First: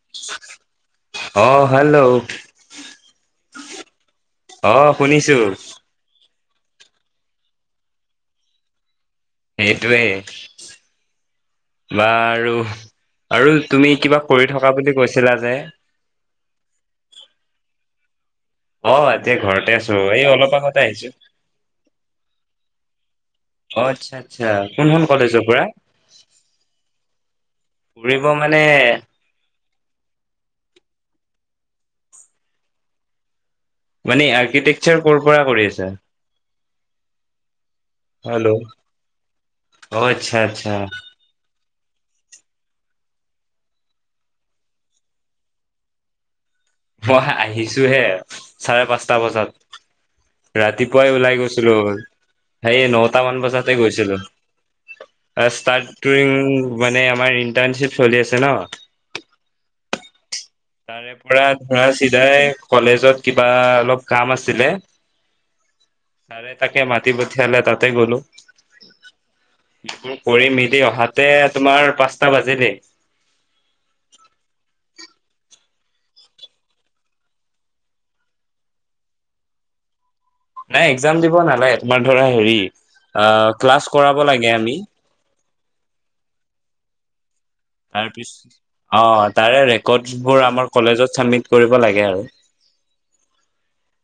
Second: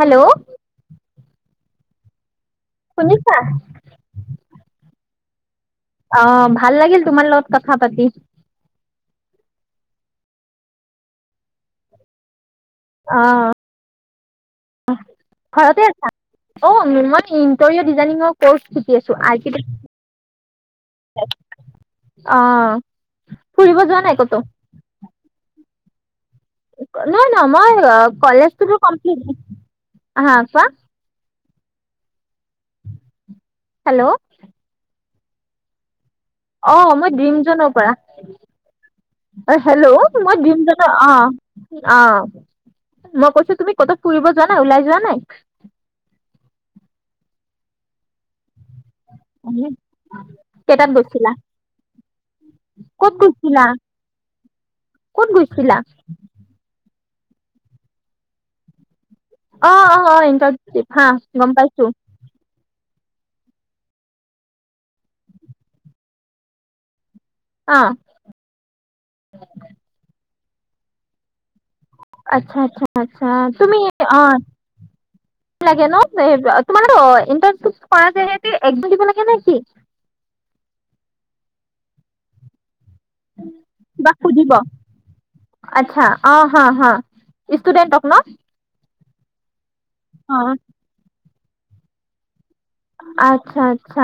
Hello অ' hello. শুনিছা? [unintelligible] অ', ভাল লাগিল, তোমাৰ লগত কথা পাতি। সেইটোৱেই, বাৰু আৰু অ', তুমি কিবা কৰি থকা বুলি কৈছিলা যে ঘৰতে আছা? অ', মই ইন্ট'ৰিউত কিজানি মোক অ', এতিয়া ঘৰতে আছো। এই অলপ আগতে আহিছো। অ ফুৰিব অ', যোৱা আচ্ছা নাই আচ্ছা, কোনখন কলেজৰ পৰা? ন', ন', মই অ' ফুৰিব মানে কলেজটো কমপ্লিট আহা, চোৱা। হেল্ল' মানে আৰ্কিটেকচাৰ ক'ৰ পৰা কৰি আছে? অ', মই ড্ৰিম জনক হেল্ল' [unintelligible] অ', হেল্ল', আচ্ছা মই আচ্ছা দিনজনৰ অ' অ', মই কৈছো, তুমি কতো ফুৰিব যোৱা নাই? ওলাই যোৱা নাই? মই, আহিছোহে। চাৰে পাঁচটা বজাত। কেইটাত ৰাতিপুৱাই গৈছিলা ওলাই গৈছিলো। সেই ক'ত নটা মান গৈছিলা বজাতে গৈছিলো। ক'ত গৈছিলা ষ্টাৰটটুং মানে তোমাৰ ইণ্টাৰ্ণশ্বিপ চলি আছে ন? অ অ' হয় এক [unintelligible] তাৰে পৰা তোমাৰ চিধাই কলেজ ত কিবা অলপ কাম আছিলে, চাৰে তাকে মা তি পঠিয়ালে অ তাতে গ'লো। কৰি মেলি অহাতে তোমাৰ পাঁচটা আচ্ছা বাজিলেই আচ্ছা আচ্ছা তুমি অ' লাগে ন' তোমালোকৰ ইনটাৰ্শিপ কৰাঁতে হে এক্সাম দিব লাগে নে কি? নাই এক্জাম দিব নালাগে তোমাৰ ধৰা হেৰি অহ, ক্লাছ কিবা কৰাব সুধিব। লাগে আমি। আচ্ছা অ', হা, হা। ষ্টুডেণ্টক ন'? তাৰপিছ অ' তাৰে ৰে অ। ক'ৰ্ডছবোৰ আমাৰ কলেজত চাবমিট কৰিব লাগে আৰু। আচছা, আচ্ছা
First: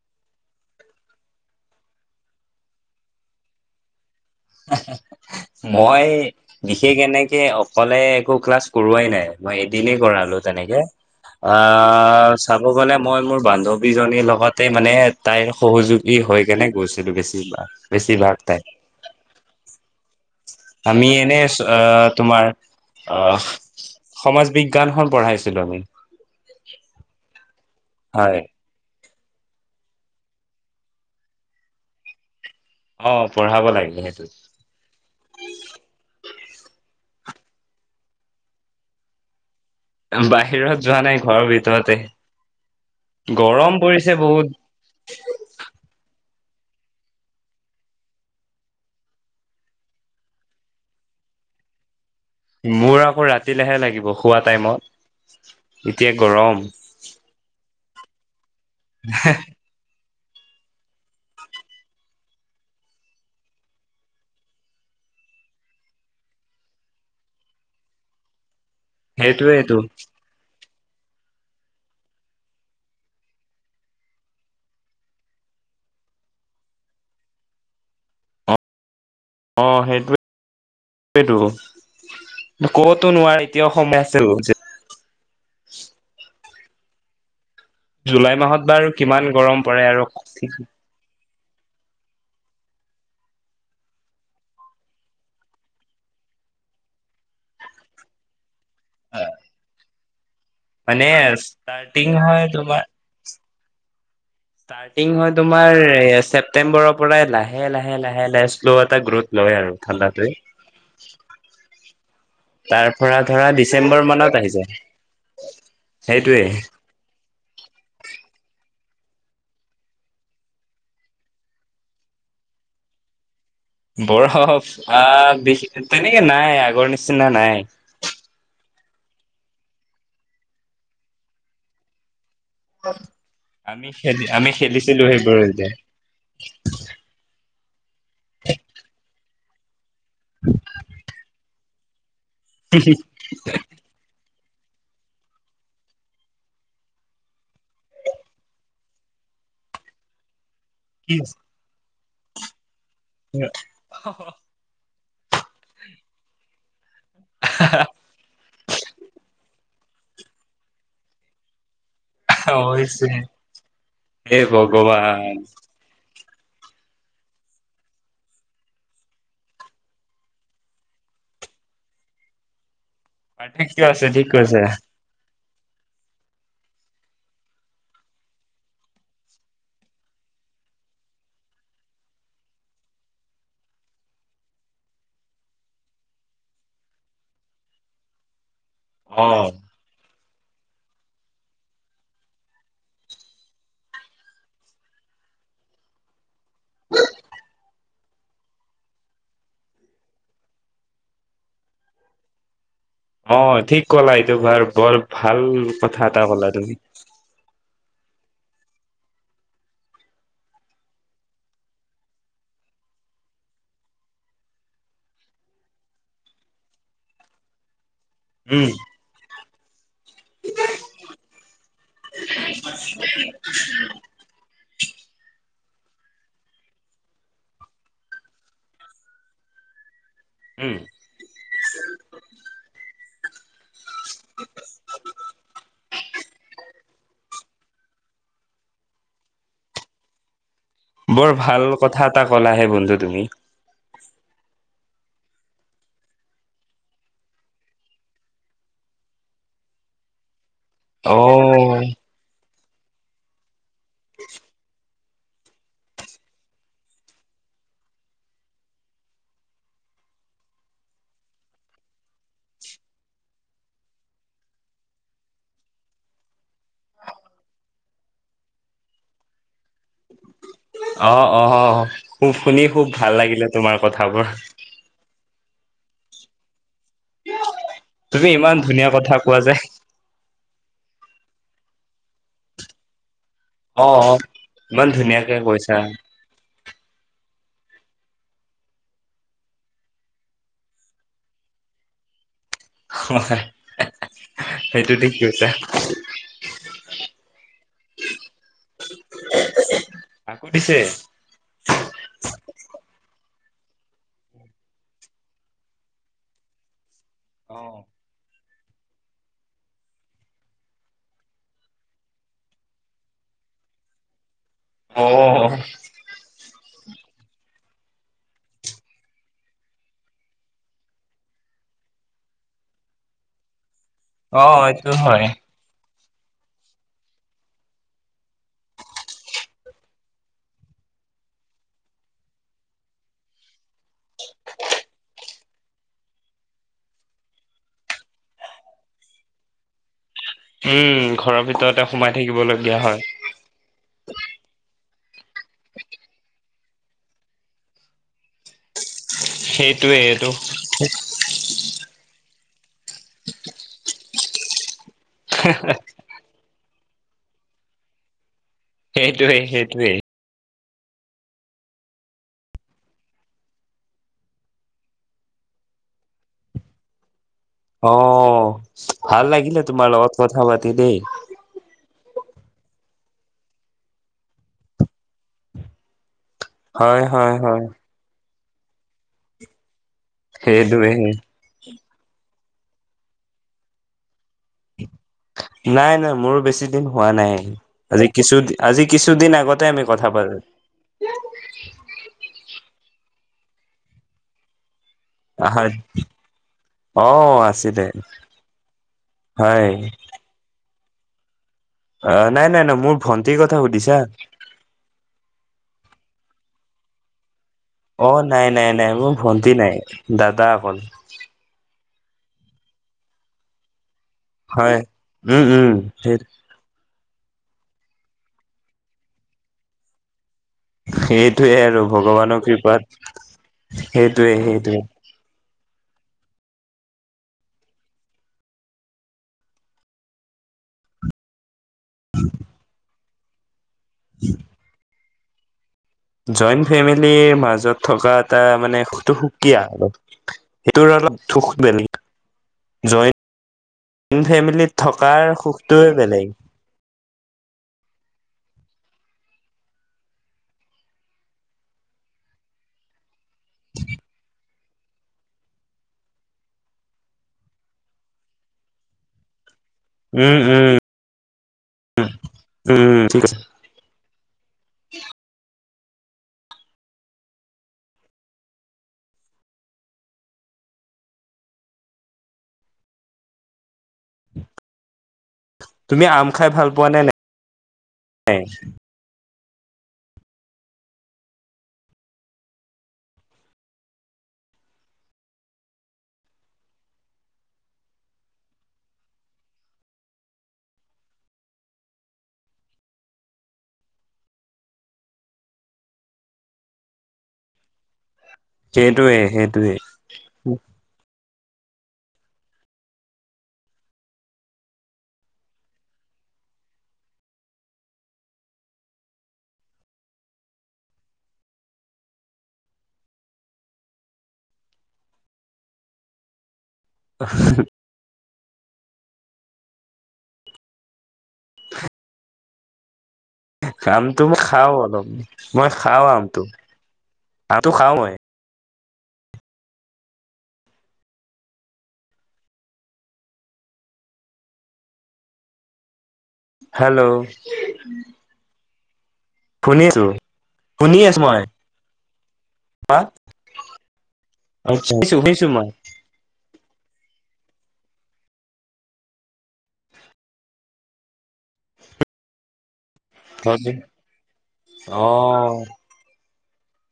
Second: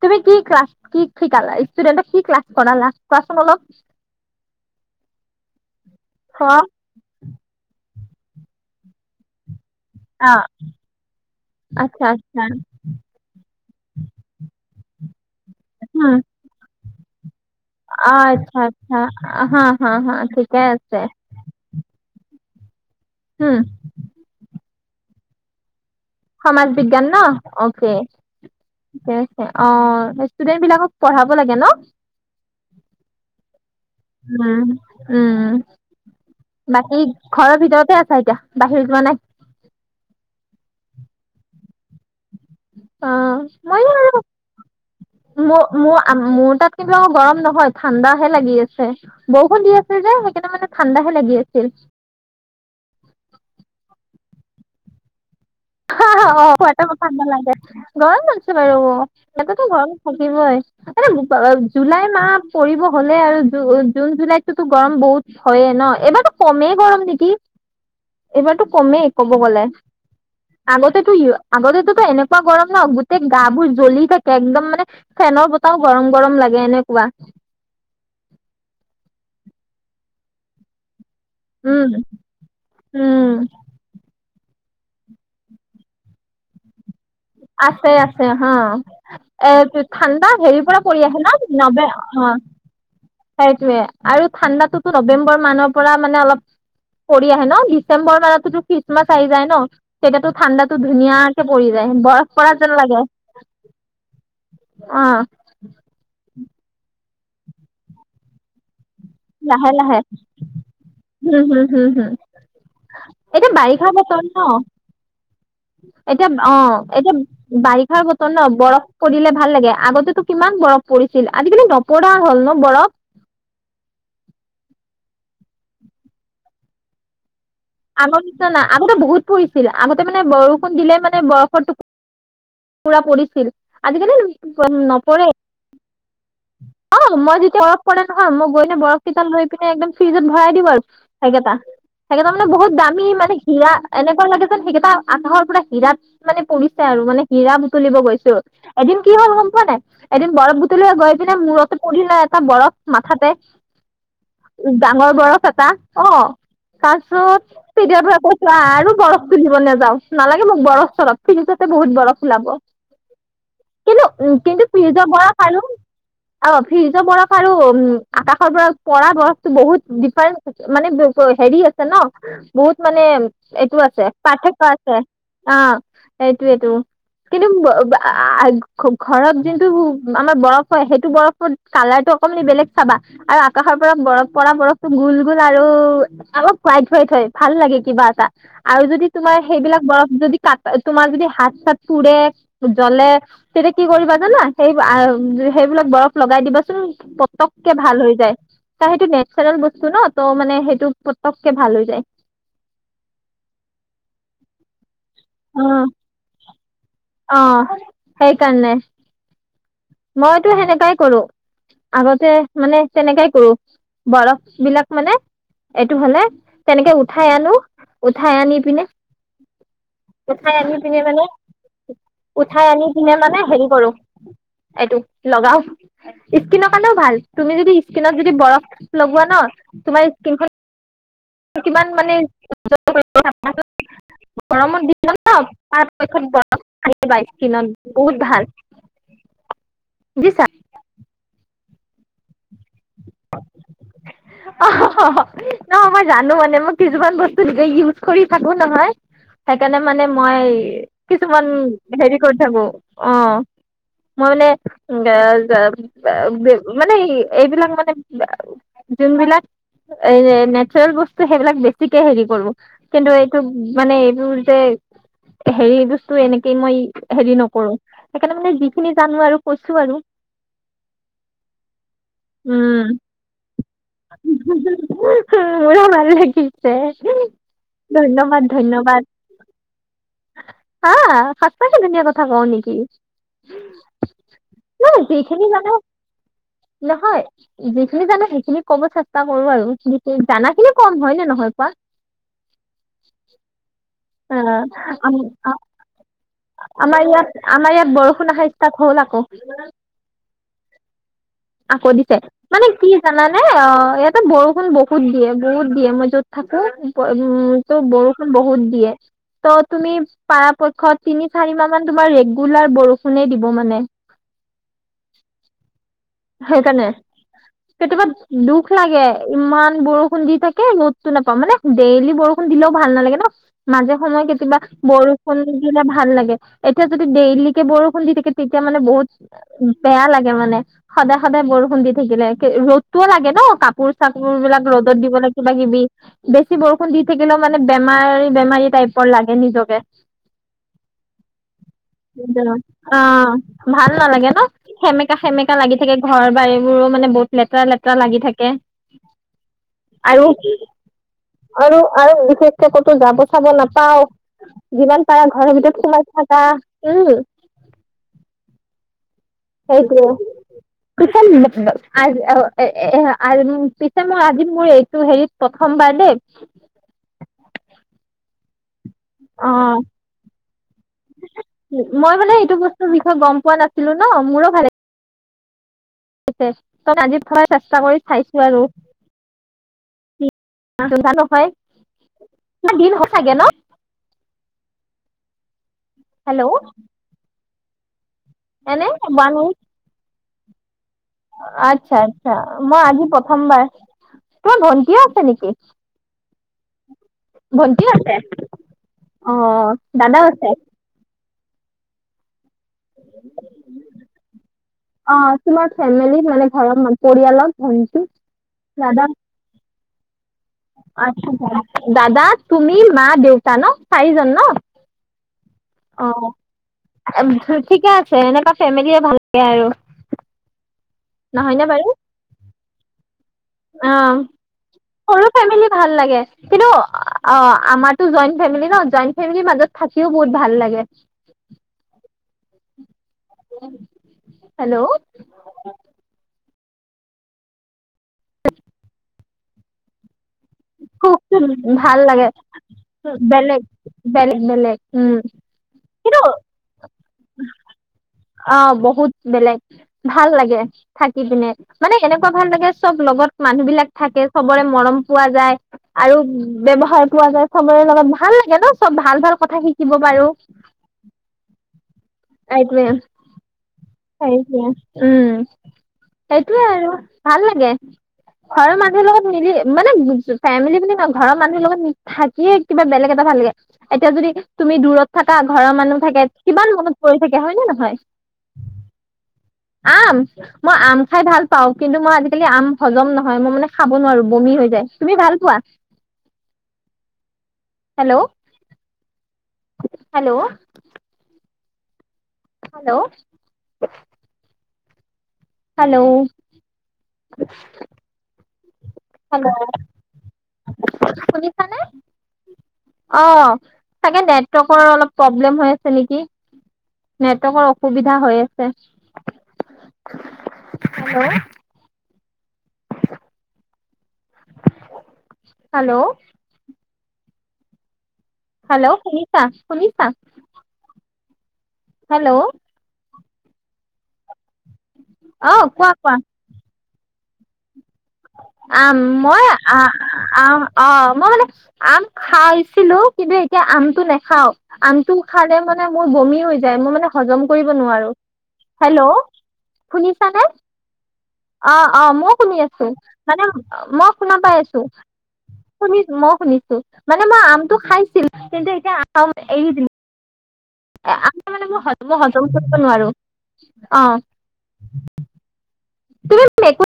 তুমি কি ক্লাছ কি শিকালা? ষ্টুডেট কি ক্লাছ কৰালা? কোৱাচোন অলপ। [inaudible] মই অ' বিশেষ এনেকে অকলে একো ক্লাছ কৰোৱাই নাই মই দিনেই কৰালোঁ তেনেকে আচ্ছা অহ, আচ্ছা চাব গ'লে মই মোৰ বান্ধৱীজনীৰ লগতে মানে তাইৰ সহযোগী হৈ কেনে গৈছো। সেইটো বেছি আ, আচ্ছা, আচ্ছা। হা, হা, হা ঠিক আমি এনে অ তোমাৰ। অ উম সমাজ বি খন পঢ়াইছিলো আমি। সমাজ বিজ্ঞান ন অ হয়। ঠিকে আছে অ ষ্টুডেন্ট বিলাকক পঢ়াব লাগে ন। অ পঢ়াব লাগে সেইটো উম উম বাকী। ঘৰৰ ভিতৰতে আছা এতিয়া বাহিৰত যোৱা নাই। বাহিৰত যোৱা নাই ঘৰৰ ভিতৰতে। অ গৰম মই পৰিছে আৰু বহুত মো মো মোৰ তাত কিন্তু আকৌ গৰম নহয় ঠাণ্ডাহে লাগি আছে বৰষুণ দি আছে যে সেইকাৰণে মানে ঠাণ্ডাহে লাগি আছিল। মোৰ আকৌ ৰাতিলেহে লাগিব শুৱা টাইমত হা এতিয়া হা অ গৰম শুৱা টাইমত ঠাণ্ডা লাগে [unintelligible] উঠিছে বাৰু ইয়াতেতো গৰম থাকিবই এ জুলাই মাহ পৰিব হলে আৰু জ জুন জুলাইতোতো গৰম বহুত হয়ে ন এইবাৰতো কমেই গৰম নেকি এইবাৰতো কমেই ক'ব গ'লে সেইটোৱেইটো আগতেতো আগতেতো এনেকুৱা গৰম ন গোটেই গা বোৰ জ্বলি থাকে একদম মানে ফেনৰ বতাহও গৰম গৰম লাগে এনেকুৱা অ সেইটো সেটো উম কতো উম নোৱাৰে এতিয়াও সময় আছে টো যে আছে আছে জুলাই হা মাহত বাৰু কিমান এ গৰম পৰে ঠাণ্ডা আৰু হেৰি পৰা পৰি আহে না নবে অ সেইটোৱে আৰু ঠাণ্ডাতোতো নৱেম্বৰ মানৰ পৰা মানে অলপ পৰি আহে ন ডিচেম্বৰ মানতোতো খ্ৰীষ্টমাছ আহি যায় ন তেতিয়া টো ঠাণ্ডাটো মানে ধুনীয়াকে পৰি যায় ষ্টাৰ্টিং বৰফ হয় পৰা যেন তোমাৰ লাগে অ ষ্টাৰ্টিং হয় তোমাৰ চেপ [unintelligible] পৰাই লাহে লাহে লাহে লাহে শ্ল'ত লাহে লাহে, হম হম হম হম, তাৰ পৰা ধৰা এতিয়া বাৰিষাৰ ডিচেম্বৰ বতৰ মানত ন, আহি যায় এতিয়া সেইটোৱে অ', এতিয়া বাৰিষাৰ বতৰ ন বৰফ কৰিলে ভাল লাগে আগতেতো কিমান বৰফ পৰিছিল, আজিকালি নপৰা হ'ল ন বৰফ। বৰফ আহ, [unintelligible] তেনেকে নাই আগৰ নিচিনা নাই। আগৰ নিচনা না আগতে বহুত পৰিছিল, আগতে মানে বৰষুণ দিলে মানে বৰফৰটো পুৰা পৰি ছিল, আমি আজিকালি খেলি আমি খেলিছিলো নপৰে়ই। সেইবোৰ এতিয়া অ', মই তেতিয়া বৰফ পৰে নহয় মই গৈ ননে বৰফ কেইডাল লৈ পিনে একদম ফ্ৰিজত ভৰাই দিওঁ আৰু সেকেটা। সেইকেইটা মানে বহুত দামী মানে হীৰা এনেকুৱা লাগে সেইকেইটা আধাৰ পুৰা হীৰাত মানে পৰিছে আৰু মানে হীৰা বুটলিব গৈছোঁ, এদিন কি হ'ল গম পোৱা নাই, এদিন বৰফ বুটলি কি [unintelligible] পৰিল এটা বৰফ মাথাতে ডাঙৰ বৰফ এটা, অ'। [unintelligible] আৰু বৰফ তুলিব নাযাওঁ। নালাগে মোক বৰফ, চৰফ ফ্ৰীজতে বহুত বৰফ উলাব, হৈছে কিন্তু এ উ, কিন্তু ফ্ৰিজ ভগৱান বৰফ আৰু অ', ফ্ৰিজৰ বৰফ আৰু উম, আকাশৰ বৰফ পৰা বৰফটো বহুত ডিফাৰেন্ট মানে-হেৰি আছে ন' বহুত মানে এইটো পাৰ্থক্য আছে, ঠিক কৈছা পাৰ্থক্য আছে। আ, সেইটোয়েটো কিন্তু ব-বা-আহ ঘ-ঘৰত যোনটো আমাৰ বৰফ হয়, সেইটো বৰফত কালাৰটো অকমানি বেলেগ চাবা আৰু আকাশৰ পৰা বৰফ পৰা বৰফটো গোল, গোল আৰু অলপ হোৱাইট, হোৱাইট হয়, ভাল লাগে কিবা এটা। আৰু যদি অ তোমাৰ সেইবিলাক বৰফ যদি তাত তোমাৰ যদি হাত চাত পুৰে, জ্বলে তেতিয়া কি কৰিবা জানা? সেই আহ-বা সেইবিলাক বৰফ লগ লগাই দিবাচোন পতককে ভাল হৈ যায়, তাৰসেইটো নেচাৰেল বস্তু ন ত'হ মানে সেইটো পতককে ভাল হৈ যায়। অ', ঠিক ক'লা এইটো বাৰু বল ভাল কথা এটা ক'লা তুমি। অহ। সেইকাৰণে মইটো সেনেকাই কৰোঁ, আগতে মানে তেনেকাই কৰোঁ, বৰফবিলাক মানে এইটো হ'লে তেনেকে উঠাই আনো। উঠাই আনি উম পিনে উঠাই আনি পিনে মানে, উঠাই আনি পিনে মানে হেৰি কৰোঁ। এইটো লগাও ইস্কিনৰ কাৰণেও ভাল, তুমি যদি ইস্কিনত যদি বৰফ লগোৱা ন, তোমাৰ উম ইস্কিনখন কিমান মানে গৰমত দিনত ন পাৰাপক্ষত বৰফ সানিবা ইস্কিনত বহুত ভাল। দিছা। বৰ ভাল কথা এটা ক'লাহে বন্ধু তুমি। অহ-হ' ন মই জানো মানে মই কিছুমান বস্তু ইউজ কৰি থাকো নহয়, সেইকাৰণে মানে মই কিছুমান অ', হেৰি কৰি থাকো। অ' মই মানে জা-জা-জা মানে এইবিলাক মানে যোনবিলাক এ নেচাৰেল বস্তু সেইবিলাক বেছিকে হেৰি কৰো, কিন্তু এইটো মানে এইবোৰ যে হেৰি বস্তু এনেকেই মই উচ' হেৰি নকৰো সেইকাৰণে মানে যিখিনি জানো আৰু কৈছো আৰু। অ', অ', অ, খুব শুনি খুব ভাল লাগিলে, তোমাৰ কথাবোৰ। [unintelligible] মোৰ ভাল লাগিছে। তুমি ধন্যবাদ, ইমান ধুনীয়া ধন্যবাদ কথা কোৱা যে আহ। সঁচাকে ধুনিয়া কথা কওঁ নেকি? অ - অ ইমান নহয় ধুনীয়াকে যিখিনি জানো কৈছা। নহয়, যিখিনি জানো সেইখিনি ক'ব চেষ্টা কৰো আৰু যিখিনি, জানা খিনি কম হয় নে নহয় কোৱা। হয়। অ, আমি অ, আমাৰ ইয়াত, আমাৰ ইয়াত বৰষুণ অহা ষ্টাৰ্ট হ'ল আকৌ। পিছে এ অ, ইয়াতে বৰষুণ বহুত দিয়ে, বহুত দিয়ে মই য'ত থাকো। হয়, উম তো অ', বৰষুণ বহুত দিয়ে, তহ তুমি পাৰা পক্ষত তিনি চাৰি মাহ মান তোমাৰ ৰেগুলাৰ বৰষুণে দিব মানে। সেইকাৰণে, কেতিয়াবা দুখ লাগে ইমান বৰষুণ দি থাকে ৰ'দতটো নাপাওঁ মানে ডেইলি বৰষুণ দিলেও ভাল নালাগে ন। মাজে সময়ে কেতিয়াবা অ', এইটো হয়। বৰষুণ দিলে ভা ভাল লাগে, এতিয়া যদি ডেইলিকে বৰষুণ দি থাকে তেতিয়া মানে বহুত বেয়া লাগে মানে। সদায় সদায় বৰষুণ দি থাকিলে ৰ'দটোও লাগে ন কাপোৰ চাপোৰ বিলাক ৰ'দত দিবলৈ কিবা কিবি, বেছি বৰষুণ দি থাকিলেও মানে বেমাৰী, বেমাৰী টাইপৰ লাগে নিজকে। উম, ঘৰৰ ভিতৰতে সোমাই থাকিবলগীয়া হয় অ', ভাল নালাগে ন'। সেমকা সেমেক কা লাগি থাকে ঘৰ-বাৰি মোৰো মানে বহুত লেতেৰা লেতেৰা লাগি থাকে সেইটোৱে আৰু এইটো আৰু আৰু বিশেষ ক'তো যাব চাব নাপাও যিমান পাৰা ঘৰৰ ভিতৰত সোমাই থাকা। উম। সেইটোৱেই সেইটোৱেই। সেইটোৱে পিছে ব-ব আজ অ এ-এই আজ মোৰ পিছে মোৰ‌ আজি মোৰ এইটো হেৰিত প্ৰথমবাৰ দেই। অ! ভাল অ লাগিলে তোমাৰ লগত কথা পাতি দেই। মই মানে এইটো বস্তুৰ বিষয়ে গম পোৱা নাছিলো ন মোৰো ভালে লা গিছে তো হয়, আজি হয়, ফাচ হয় চেষ্টা কৰি চাইছ ছু আৰু। সেইটোৱে। নহয় দিন স থাগে ন নাই নাই মোৰো হেল্ল' বেছি দিন হোৱা নাই। আজি কিছু আজি এনে কিছুদিন ওৱান আগতে উইক আমি কথা পাত আচ্ছা আচ্ছা মই আজি প্ৰথমবাৰ তোমাৰ ভন [unintelligible] আছে নেকি? হয় অ আছিলে। ভন্টি আছে, হয় অ' দাদাও আছে। অ'। নাই নাই নাই, মোৰ ভন্টিৰ কথা সুধিছা? অ তোমাৰ ফেমিলিত মানে ঘৰ পৰিয়ালত? ভন্টি অ' নাই নাই নাই দাদা মোৰ ভণ্টি নাই। দাদা অকল। আচ্ছা দাদা দাদা, তুমি, মা-দেউতা ন। চাৰিজন ন হয়, উম উম। অ [unintelligible] ঠিকে আছে, এনেকুৱা ফেমেলিয়ে ভাল লাগে আৰু। সেইটোৱে, নহয়নে আৰু বাৰু ভগৱানৰ কৃপাত অ সেইটোৱে, সেইটোৱে। সৰু ফেমিলি ভাল লাগে। কিন্তু, আহ আমাৰতো জইণ্ট ফেমিলি ন, জইণ্ট ফেমেলিৰ মাজত থাকিও বহুত ভাল লাগে। হেল্ল'! জইণ্ট ফেমিলিৰ মাজত থকা এটা মানে সুখটো সুকীয়া। সেইটোৰ খুব অলপ সুখ ভাল বেলেগ লাগে বেলেগ জইন বেলেগ বেলেগ ফেমিলিত উম থকাৰ সুখটোৱে বেলেগ। উম। অ' বহুত বেলেগ ভাল লাগে থাকি পিনে। মানে হেনেকুৱা ভাল লাগে চব লগত। মানুহ বিলাক থাকে। চব চবৰে মৰম পোৱা যায়। আৰু ব্যৱহাৰ পোৱা যায় চবৰে লগত ভাল লাগে ন? চব ভাল ভাল কথা শিকি।। দিব পাৰো। উ, উম, হুম ঠিক আছে। হয় দিয়া। উম সেইটোয়ে আৰু ভাল লাগে। ঘৰৰ মানুহৰ লগত মিলি মানে ফেমিলি বুলি কয়। ঘৰৰ মানুহৰ লগত থাকিয়ে কিবা বেলেগ এটা ভাল লাগে। এতিয়া যদি তুমি দূৰত থাকা।। কা ঘৰৰ তুমি মানুহ আম থাকে খাই ভাল কিমান পোৱা নে মনত পৰি থাকে। হয় নে নহয়? নাই? আম মই আম খাই ভাল পাওঁ। কিন্তু মই আজিকালি আম হজম নহয়। মই মানে খাব নোৱাৰো বমি হৈ যায়। তুমি ভাল পোৱা? হেল্ল' হেল্ল' হেল্ল', হেল্ল', সেইটোৱে সেইটোৱে শুনিছানে অ চাগে নেটৰ্ৱকৰ অলপ প্ৰব্লেম হৈ আছে নেকি? নেটৱৰ্কৰ অসুবিধা হৈ আছে। Hello hello. আহ [inaudible] হেল্ল' শুনিছা, শুনিছা হেল্ল' কাম। তুমি খাও অলপ অ মই কোৱা খাও কোৱা আমটো। আমটো খাও মই। আম মই আ আম অ মই মানে আম খাইছিলো কিন্তু এতিয়া আমটো নেখাও। আমটো খালে মানে মোৰ বমি।। হৈ যায় মই হেল্ল' মানে হজম কৰিব নোৱাৰোঁ। হেল্ল'। শুনিছো শুনিছানে? শুনি আছোঁ মই। অ' অ 'মইও শুনি আছোঁ। হা মানে মই শুনা পাই আছোঁ। শুনিছো শুনিছো মই। শুনিছোঁ মই শুনিছোঁ মানে মই আমটো খাইছিলো। কিন্তু এতিয়া নাখাওঁ এৰি দিম। এ আমটো মানে মই হ হজম কৰিব নোৱাৰোঁ। হয় অহ। মে এক [inaudible]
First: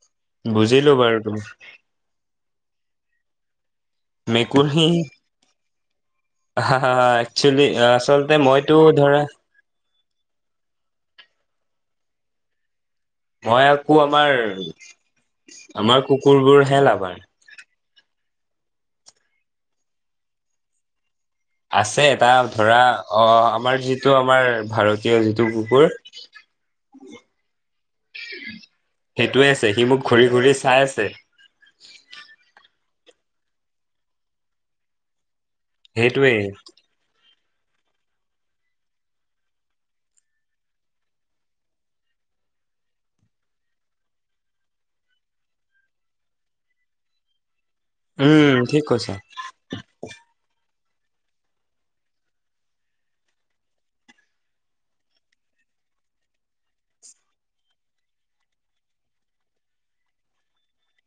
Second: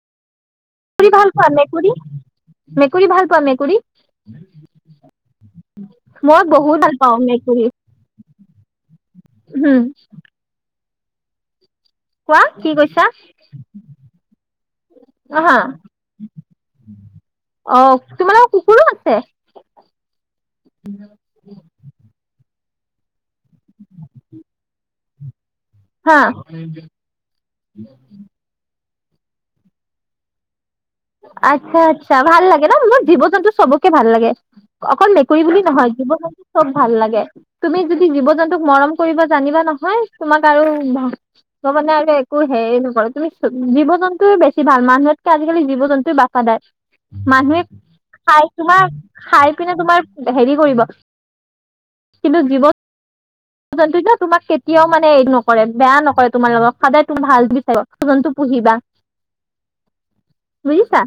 বুজিলো বাৰু তোমাক। মেকুৰী ভাল পোৱা মেকুৰী মেকুৰিহি উও হা, হ, হা একচেলি আচলতে মইতো ধৰা উম, কোৱা, কি কৈছা? মই আকৌ আমাৰ, হা, আমাৰ কুকুৰবোৰ হে লাভাৰ। অ', তোমালোকৰ কুকুৰো আছে। আছে এটা ধৰা অ', আমাৰ যিটো আমাৰ ভাৰত তীয় যিটো কু হা। সেইটোৱে আছে, সি মোক ঘূৰি ঘূৰি চাই আছ আচ্ছা, আচ্ছা ভাল লাগে ন' মোৰ জীৱ-জন্তু চবকে ভাল লাগে, অকল মেক কুৰী বুলি নহয় সেইটোৱে জীৱ-জন্তু চব ভাল লাগে। তুমি যদি জীৱ-জন্তুক মৰম কৰিব জানিবা নহয় তোমাক আৰু ম মানে আৰু একো হেৰি নকৰে তুমি জীৱ-জন্তুৱে বেছি ভাল, মানুহতকে আজিকালি জীৱ জন্তুৱে ৱাফাদাৰ মানুহে খাই উম, ঠিক তোমাৰ কৈছা। খাই পিনে তোমাৰ হেৰি কৰিব। কিন্তু জীৱ জন্তুই ন তোমাক কেতিয়াও মানে হেৰি নকৰে বেয়া নকৰে তোমাৰ লগত সদায় তুমি ভাল বিচাৰিব, জন্তু পুহিবা, বুজিছা।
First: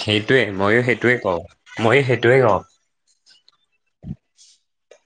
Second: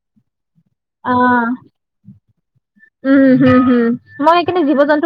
সেইটোৱে। ময়ো অ সেইটোৱে কওঁ, ময়ো সেইট টোৱে অ'। উম হম হম মই সেইকাৰণে জীৱ জন্তু